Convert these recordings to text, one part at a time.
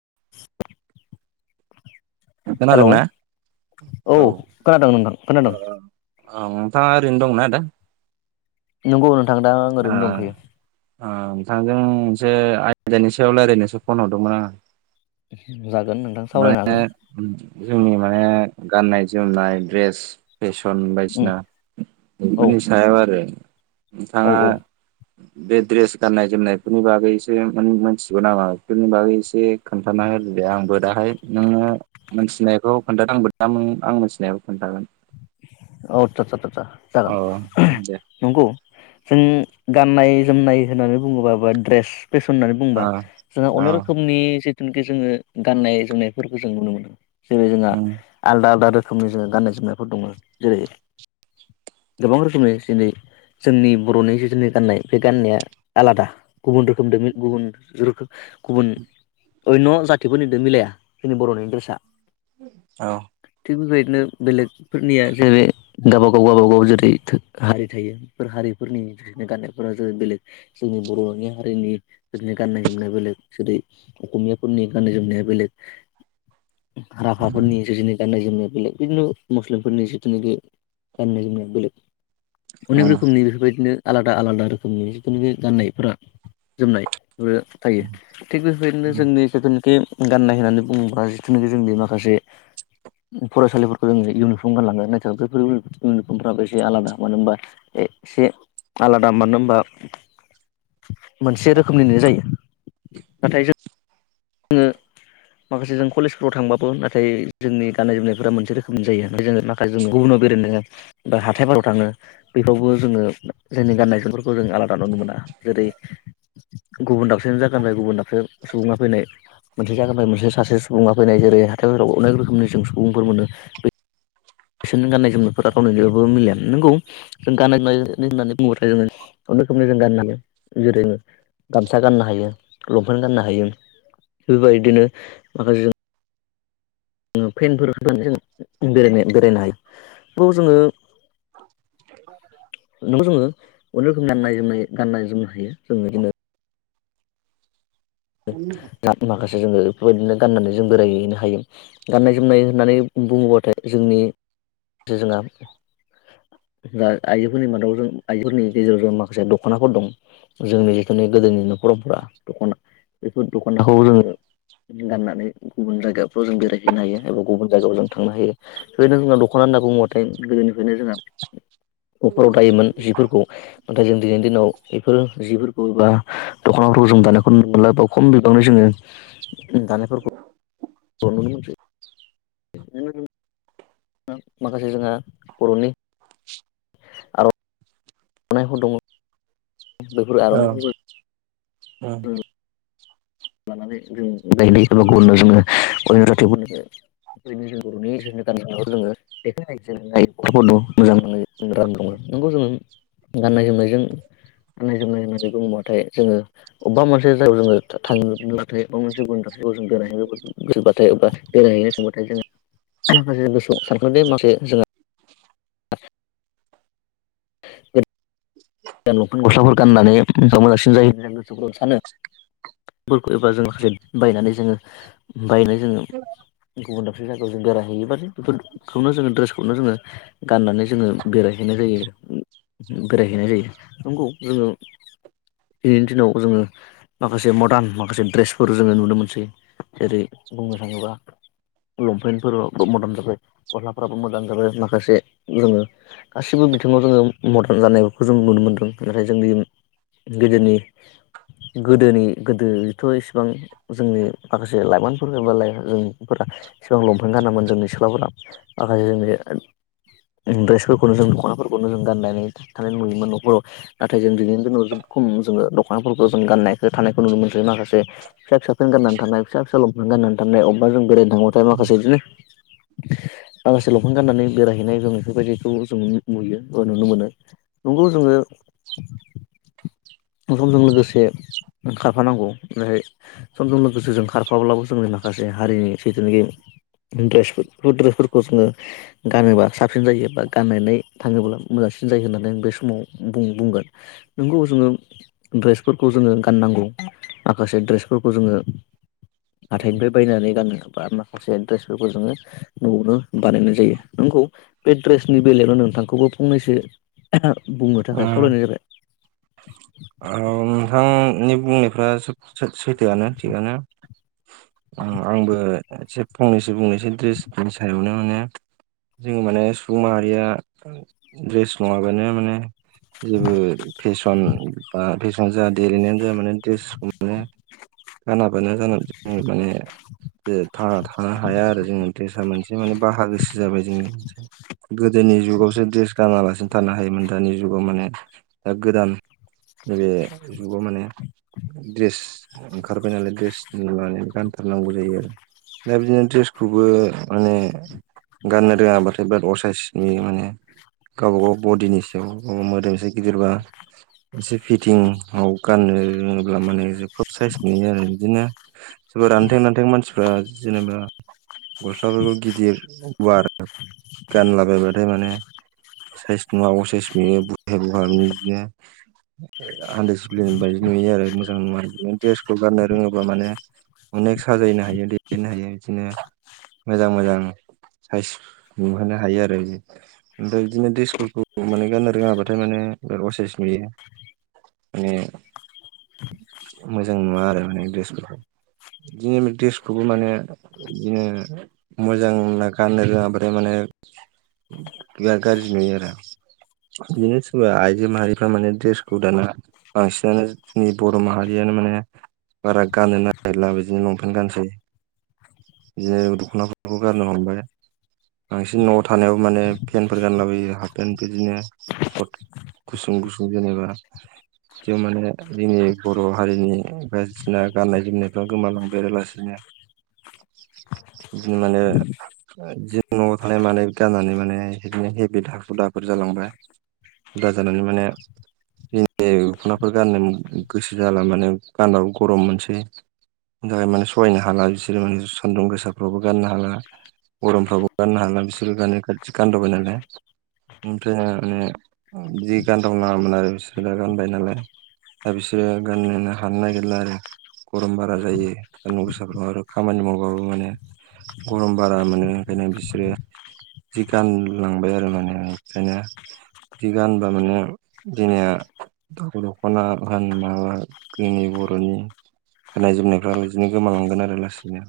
[inaudible] खोनादों हेलौ ना औ ओ खोनादों नोंथां खोनादों ओ ओ नोंथाङा ओरैनो दंना आदा? नोंगौ आ आ‌ नोंथाङाजों मोनसे आयदानि सायाव रायज्लायनोसो फन हरदोंमोन आङो। [inaudible] नोंथां सावरायनो माने हागोन जोंनि माने गाननाय जोमनाय द्रेस फेसन उम बायदिसिना औ बेफोरनि सायाव आरो। औ नोंथाङा बे द्रेस गाननाय जोमनायफोरनि बागैसो मोन-मोनथिगौ नामा बेफोरनि बागै एसे खोन्थानो होनबे आंबो दाहाय नोंनो मोनथिनायखौ खोनथादो आंबो दाम आं मिथिनायखौ खोनथागोन। औ चाचा चाचा‌ जागोन औ दे नंगौ जों गाननाय जोमनाय होननानै बुङोबा बा दड्रेस फेसन होननानै बुंबा औ जोंहा औ अनेक रोखोमनि जिथ थोनखे जोङो गाननाय जोमनायफोरखौ जों नुनो जेरै जोंहा आलदा आलदा रो खोमनि जोङो गाननाय जोमनायफोर दङ जेरै गोबां रोखोमनि जिनै जोंनि बर'नि जिथजोननि गाननाय बे गान्नाया आलादा गुबुन रोखोम गुबुन रोखो गुबुन अन्न' जाथिफोरनिदो मिलाया जोंनि बर'निड्रेसा। औ। थिग बेबायदनो बेलेग फोरनिया जेरै गावबागाव गावबागाव जेरै थो हारि थायो बेफोर हारिफोरनि थाखायनो गाननायफोरा जो बेलेग जोंनि बर'नि हारिनि फोरनि गाननाय जोमनाय बेलेग जेरै अस'मियाफोरनि गाननाय जोमनाया बेलेग [unintelligible] औ हाराखाफोरनि जिजिनि गान्नाय जोमनाय बेलेग बिदिनो मस्लिमफोरनि जिथोनोगे गाननाय जोमनाया बेलेग अनेक ओम रोखोमनि बेफोरबायदिनो आलादा आलादा रोखोमनि जिखुनु ‌बे गाननायफोरा जोमनाय ओरो थायो थिग बेबायदिनो जोंनि सोथोखे गाननाय होननानै बुङोब्रा जिथुनोगे जोंनि माखासे फरायसालिफोरखौ जों इउनिफर्म गानलाङो नोथो बेफोरबो इउनिफर्मफ्राबो एसे आलादा मानो होनबा एसे आलादा मोनानो होमबा मोनसे रोखोमनिनो जायो नाथाय जोङो माखासे जों कलेजफोराव थांबाबो नाथाय जोंनि गाननाय जोमनायफोरा मोनसे रोखोमनि जायो जों नाखाय जोंयो गुबुनाव बेरो नोंयो बा हाथाय बाराव थाङो बेफोरावबो जोङो जोंनि गाननाय जोमफोरखौ जों आलाद आननगुना जेरै गुबुन दाबसे जागोन गुबुन दाबसे सुबुङा फैनाय मोनसे जागानिफ्राय मोनसे सासे सुबुङा फैनाय जेरै हाथायफोराराव अनेक रोखोमनि जों सुबुंफोर मोनो बे फिसोरनि गाननाय जोमनायफोरा रावनिाबबो मिलयााया नोंगौ जों गाननाय जोमनाय होननानै बुङोबथाय जोङो रोखोमनि जों गान्नानै जेरै गामसा गाननो हायो लंपेन्ट गाननो हायो बेबायदिनो माखासे जों पेनफोर होनानै जों बेरायनो बेरायनो हायो बेखौ जोङो नों जोङो अनेक रोखोम गाननाय जोमनाय गाननाय जोमनो हायो जोंङो बिदिनो [unintelligible] जोङो बेफोरबायदिनो गाननानै जों बेोरायहैनो हायो गाननाय जोमनाय होननानै बुङोबाथाय जोंनि थो जोंहा जा आइजोफोरनि मादाव जों आइजोफोरनि गेजेराव जन माखासे दख'नाफोर दं जोंनि जिथुनि गोदोनि न'खरावफ्रा दख'ना बेफोर दख'नाखौ जोङो गाननानै गुबुन जायगाफ्राव जों बेरायहैनो हायो एबा गुबुन जायगायाव जों थांनो हायो बेबायदिनो जोंहा दख'ना होनना बुंबाथाय गोदोनिफ्रायनो जोङो नफोराव दायोमोन जिफोरखौ नाथाय जों दिनैनि दिनाव बेफोर जिफोरखौ बा दखनाफोरखौ जों दानायखौ नुनो मोनला बाव खम बिबांनि जोङो दानायफोरखौ नुनो मोनसै। माखासे जोंहा बर'नि आरनायफोर दङ। बेफोर आरनायफोरखौ ओं लानानै जों गायनाय [inaudible] बेनो जों बरनि गाननाय जोमनायफोरखौ जोङो देखायनाय [inaudible] नंगौ जोङो गाननाय जोमनायजों गाननाय जोमनाय होननानै बुङोबाथाय जोङो अबेबा मोनसे जायाव जोङो थाङोब्लाथाय माबा मोनसे गुबुनफारसे जों बेरायहैनो गोसोबाथाय बा बेरायहैनो थांबाथाय जोङो माखासे जों गोसोआव सानखां दे माखासे जोंहा [unintelligible] [unintelligible] लंफेन गस्लाफोर गाननानै मोजां मोजांसिन जायो होननानै आं गोसोफोरखौ सानो फोरखौ एबा जों माखासे बायनानै जोङो बायनाय जोङो गुबुन दाबसे जायगायाव जों बेरायहैयोबानो बेफोरखौनो जोङो दड्रेसखौनो जोङो गाननानै जोङो बेराय हैनाय जायो बेरायहैनाय जायो नंगौ जोङो दिनैनि दिनाव जोङो माखासे मडार्न माखासे दड्रेसफोर जोङो नुनो मोनसै जेरै बुंनो थाङोबा लंपेन्टफोर मदार्न जाबाय गस्लाफ्राबो मदार्न जाबाय माखासे जोङो गासिबो बिथिङाव जोङो मदार्न जानायखौ जों नुनो मोनदों नाथाय जोंनि गोदोनि गोदोनि गोदोथ इसेबां जोंनि माखासे लाइमोनफोर एबा जोंफोरा इसिबां लंपेन्ट गानामोन जोंनि सिख्लाफोरा माखासे जोंनि ड्रेसफोरखौनो जों दखनाफोरखौनो जों गाननानै थानाय नुयोमोन नखराव नाथाय जों दिनैनि दिनाव जोबोद खम जोङो दखनाफोरखौ जों गाननाय थानायखौ नुनो मोनसै माखासे फिसा पेन्ट गाननानै थानाय फिसा फिसा लंपेन्ट गाननानै थानाय अबेबा जों बेरायनो थांबाथाय माखासे बिदिनो माखासे लंपेन्ट गाननानै बेरायहैनाय जों बेफोरबायदिखौ जों नुयो बा नुनो मोनो नंगौ जोङो [unintelligible] समजों लोगोसे खारफानांगौ नाथाय समजों लोगोसे जों खारफाब्लाबो जोंनि माखासे हारिनि जितुनेकि द्रेस बे ड्रेसफोरखौ जोङो गानोबा साबसिन जायो बा गाननानै थाङोब्ला मोजां- सिन जायो होननानै आं बे समाव बुंगोन नोंगौ जोङो ड्रेसफोरखौ जोङो गाननांगौ माखासे ड्रेस फोरखौ जोङो हाथाइनिफ्राय बायनानै गानो बा माखासे ड्रेसफोर- खो जोङो नआवनो बानायनाय जायो नंगौ बे ड्रेसनि बेलायावनो नोंथांखौबो फंनैसो बुंनो थाखाय खावलायनाय जाबाय औ नोंथांनि बुंनायफ्रा सोब सैथोआनो थिगानो आं-आंबो एसे फंनैसो बुंनैसो द्रेसनि सायावनो माने जोङो माने सुबुं माहारिया ड्रेस नङाबानो माने जेबो फेसन बा फेसन जा- देलेनायानो जा माने द्रेसखौ माने गानाबानो जालानै माने थांना थानो हाया आरो जोङो द्रेसा मोनसे माने बाहागोसो जाबाय जोंनि गोदोनि जुगावसो ड्रेस गानालासिनो थानो हायोमोन दानि जुगाव माने दा गोदान नैबे जुगाव माने ड्रेस ओंखारबाय नालाय ड्रेस लानानै गानथारनांगौ जायो आरो दा बिदिनो ड्रेसखौबो माने गाननो रोङाबाथाय बिराद असायस नुयो माने गावबा गाव बडिनि सायाव मोदोमसे गिदिरबा एसे फिटिं औ गाननो रोङोब्ला माने खोब साइस नुयो आरो बिदिनो सोरबा रानथें-रानथें मानसिफ्रा जेनेबा गस्लाफोरखौ गिदिर गुवार गानलाबायबाथाय माने साइस नुवा असायस नुयो बुथे बुहा नुयो आनडिसिप्लिन बायदि नुयो आरो मोजां नुवा द्रेसखौ गाननो रोंङोबा माने अनेक साजायनो हायो बिददिनो हायो बिदिनो मोजां मोजां साइस नुहोनो हायो आरो ओमफ्राय बिदिनो देसुफोरखौ माने गाननो रोङाबाथाय माने बिराद असायस नुयो माने मोजां नुवा आरो माने ड्रेसफोरखौ बिदिनो बे द्रेसखौबो माने बिदिनो मोजां गाननो रोङाबाथाय माने बिराद गाज्रि नुयो आरो। बिदिनो सोरबा आइजो माहारिफ्रा माने द्रेसखौ दाना बांसिनानो जोंनि बर' माहारियानो माने बारा गानो नागिरला बिदिनो लंपेन्ट गानसै बिदिनो दख'नाफोरखौ गारनो हमबायना। बांसिन न'आव थानायाव माने पेन्टफोर गानलाबोयो हाफ पेन्ट बिदिनो सर्ट गुसुं गुसुं जेनेबा बिदियाव माने जोंनि बर' हारिनि बायदिसिना गाननाय जोमनायफ्रा गोमालांजोबसिगोन [inaudible] बिदिनो माने जि न'आव थानाय माने गाननानै माने बिदिनो हेबि हाखुर दाखुर जालांसै बिदिनो हुदा जांलाब हुदा जानानै माने बे दख'नाफोरखौ गाननो गोसो जाला माने गानबाबो गरम मोनसै बिनि थाखाय माने सहायनो हाला बिसोरो माने सान्दुं गोसाफ्रावबो गाननो हाला गरमफ्राबो गाननो हाला बिसोरबो गानो खाथि गानदाबाय नालाय ओमफ्राय माने जि गानदावला मोन आरो बिसोर दा गानबाय नालाय दा बिसोरो गानोनो हानो नागिरला आरो। गरम बारा जायो सानदुं गोसाफ्राव आरो खामानि मावबाबो माने गरम बारा मोनो ओंखायनो बिसोरो जि गानलांबाय आरो माने बेखायनो बिदि गानबा माने जोंनिया दख'ना होन माबा जोंनि बर'नि गाननाय जोमनायफ्रालाय बिदिनो गोमालांगोन आरो लासैनो।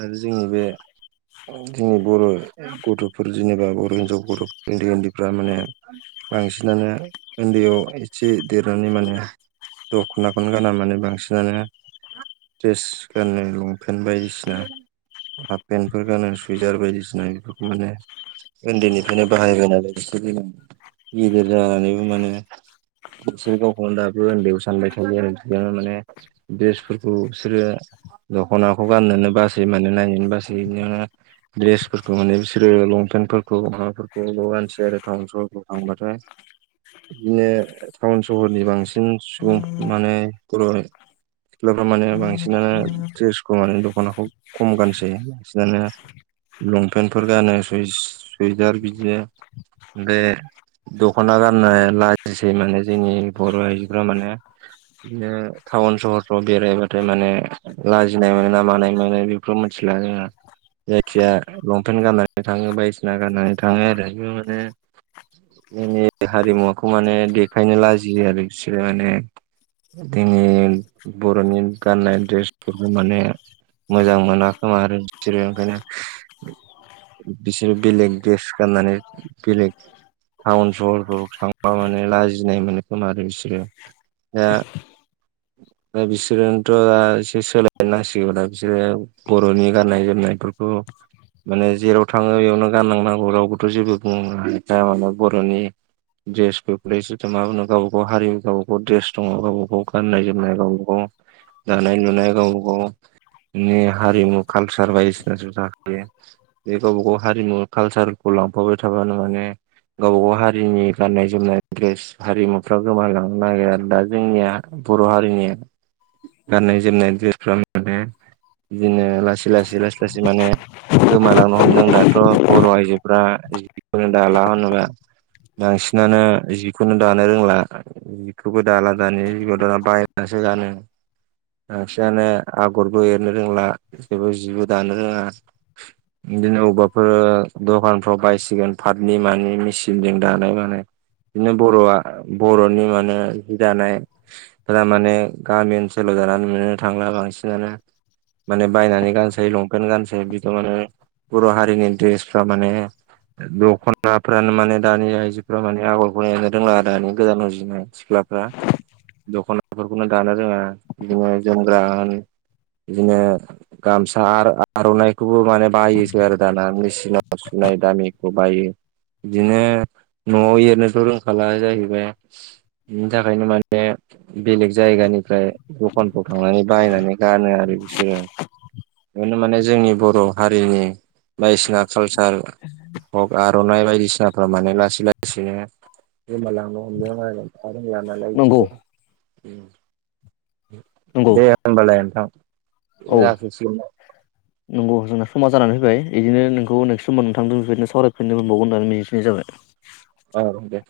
आरो जोंनि बे जोंनि बर' गथ'फोर जेनेबा बर' हिनजावफोर उन्दै उन्दैफ्रा माने बांसिनानो उन्दैयाव एसे देरनानै माने दख'नाखौनो गाना मानो बांसिनानो। द्रेस गाननाय लंपेन्ट बायदिसिना हाफ पेन्टफोर गानो सुइजार बायदिसिना बेफोरखौ माने उन्दैनिफ्रायनो बाहायबाय नालाय बिसोर गिदिर जानानैबो माने बिसोरो गावखौनो दाबो उन्दैयाव सानबाय थायो आरो बिदिनो माने द्रेसफोरखौ बिसोरो दख'नाखौ गाननोनो बासै माने नायनोनो बासै बिदिनो दड्रेसफोरखौ माने बिसोरो लंपेन्टफोरखौ माबाफोरखौल' गानसै आरो टाउन सहरफ्राव थांबाथाय। बिदिनो टाउन सहरनि बांसिन सुबुं माने बर' हारि सिख्लाफ्रा माने बांसिनानो द्रेसखौ माने दखानाखौ खम गानसै बांसिनानो लंपेन्टफोर गानो सुइदार बिदिनो बे दख'ना गानबा नाय लाजिसै माने जोंनि बर' आइजोफोरा माने बिदिनो टाउन सहरफ्राव बेरायबाथाय माने लाजिनाय मोनो ना मानाय मोनो बेफोराव मोनसे थिला जोंना। जायखिया लंपेन्ट गाननानै थाङो बायदिसिना गाननानै थाङो आरो बे माने जोंनि हारिमुवाखौ माने देखायनो लाजियो आरो बिसोरो माने जोंनि बर'नि गाननाय द्रेसफोरखौ माने मोजां मोनाखोमा आरो बिसोरो ओंखायनो। बिसोरो बेलेग देस गाननानै बेलेग टाउन सहर माने लाजिनाय मोनो खोमा आरो बिसोरो दा दा बिसोरनोथ' दा एसे सोलायनोनांसिगौ दा बिसोरो बर'नि गाननाय जोमनायफोरखौ माने जेराव थाङो बेयावनो गानलांनांगौ रावबोथ' जेबो बुङाया राव आल' बर'नि द्रेस फोरखौलाय सोरथो मा बुंनो गावबा गाव हारि गावबा गाव ड्रेस दङ गावबा गाव गाननाय जोमनाय गावबा गाव दानाय लुनाय गावबा गावनि हारिमु कालसार बायदिसिना ज' जाखायो। बे गावबा गाव हारिमु कालसारखौ लांफाबाय थाबानो माने गावबा गाव हारिनि गाननाय जोमनाय द्रेस हारिमुफ्रा गोमालांनो नागिरो आरो दा जोंनिया बर' हारिनिया। गाननाय जोमनाय द्रेसफ्रा माने बिदिनो लासै लासै लासै लासै माने गोमालांनो हमदों दाथ' बर' आइ जोफ्रा जिखौनो दाला होनोबा। बांसिनानो जिखौनो दानो रोंला जिखौबो दाला दानि जिगआव दाना बायनानैसो जा गानो। बांसिनानो आगरबो एरनो रोंला जेबो जिबो दानो रोङा। बिदिनो अबाफो दखानफ्राव बायसिगोन पातनि मानि मेसिनजों दानाय मानाय। बिदिनो बर'आ बर'नि माने जि दानायफोरा माने गामि ओनसोलाव जानानै मोनो थांला बांसिनानो माने बायनानै गानसै लंपेन्ट गानसै बेथ' माने बर' हारिनि द्रेसफ्रा माने दखनाफ्रानो माने दानि आइजोफ्रा माने आगरखौ एरनो रोंला आरो दानि गोदान उजिनाय सिख्लाफ्रा दख'नाफोरखौनो दानो रोङा बिदिनो जोमग्रा होन बिदिनो गामसा आर'नाइखौबो माने बायोसो आरो दाना मेसिनाव सु नाय दामिखौ बायो बिदिनो न'आव एरनोथ' रोंखाला जाहैबाय। बिनि थाखायनो माने बेलेग जायगानिफ्राय दखान थांनानै बायनानै गानो आरो बिसोरो। बेखौनो माने जोंनि बर' हारिनि बायदिसिना कालचार हक आर'नाइ बायदिसिना माने लासै लासैनो गोमालांनो हमदों आरो रोंला नालाय नंगौ इसोरो नंगौ दे होमबालाय। थां ओ औ जाथसिगोनदां। नंगौ जोंना समा जानानै फैबाय बिदिनो नोंखौ नेक्स्ट समाव नोंथांदों बेफोरबायदिनो सावरायफिनो मोनबावगोन होननानै मिजिंथिनाय जाबाय। औ दे।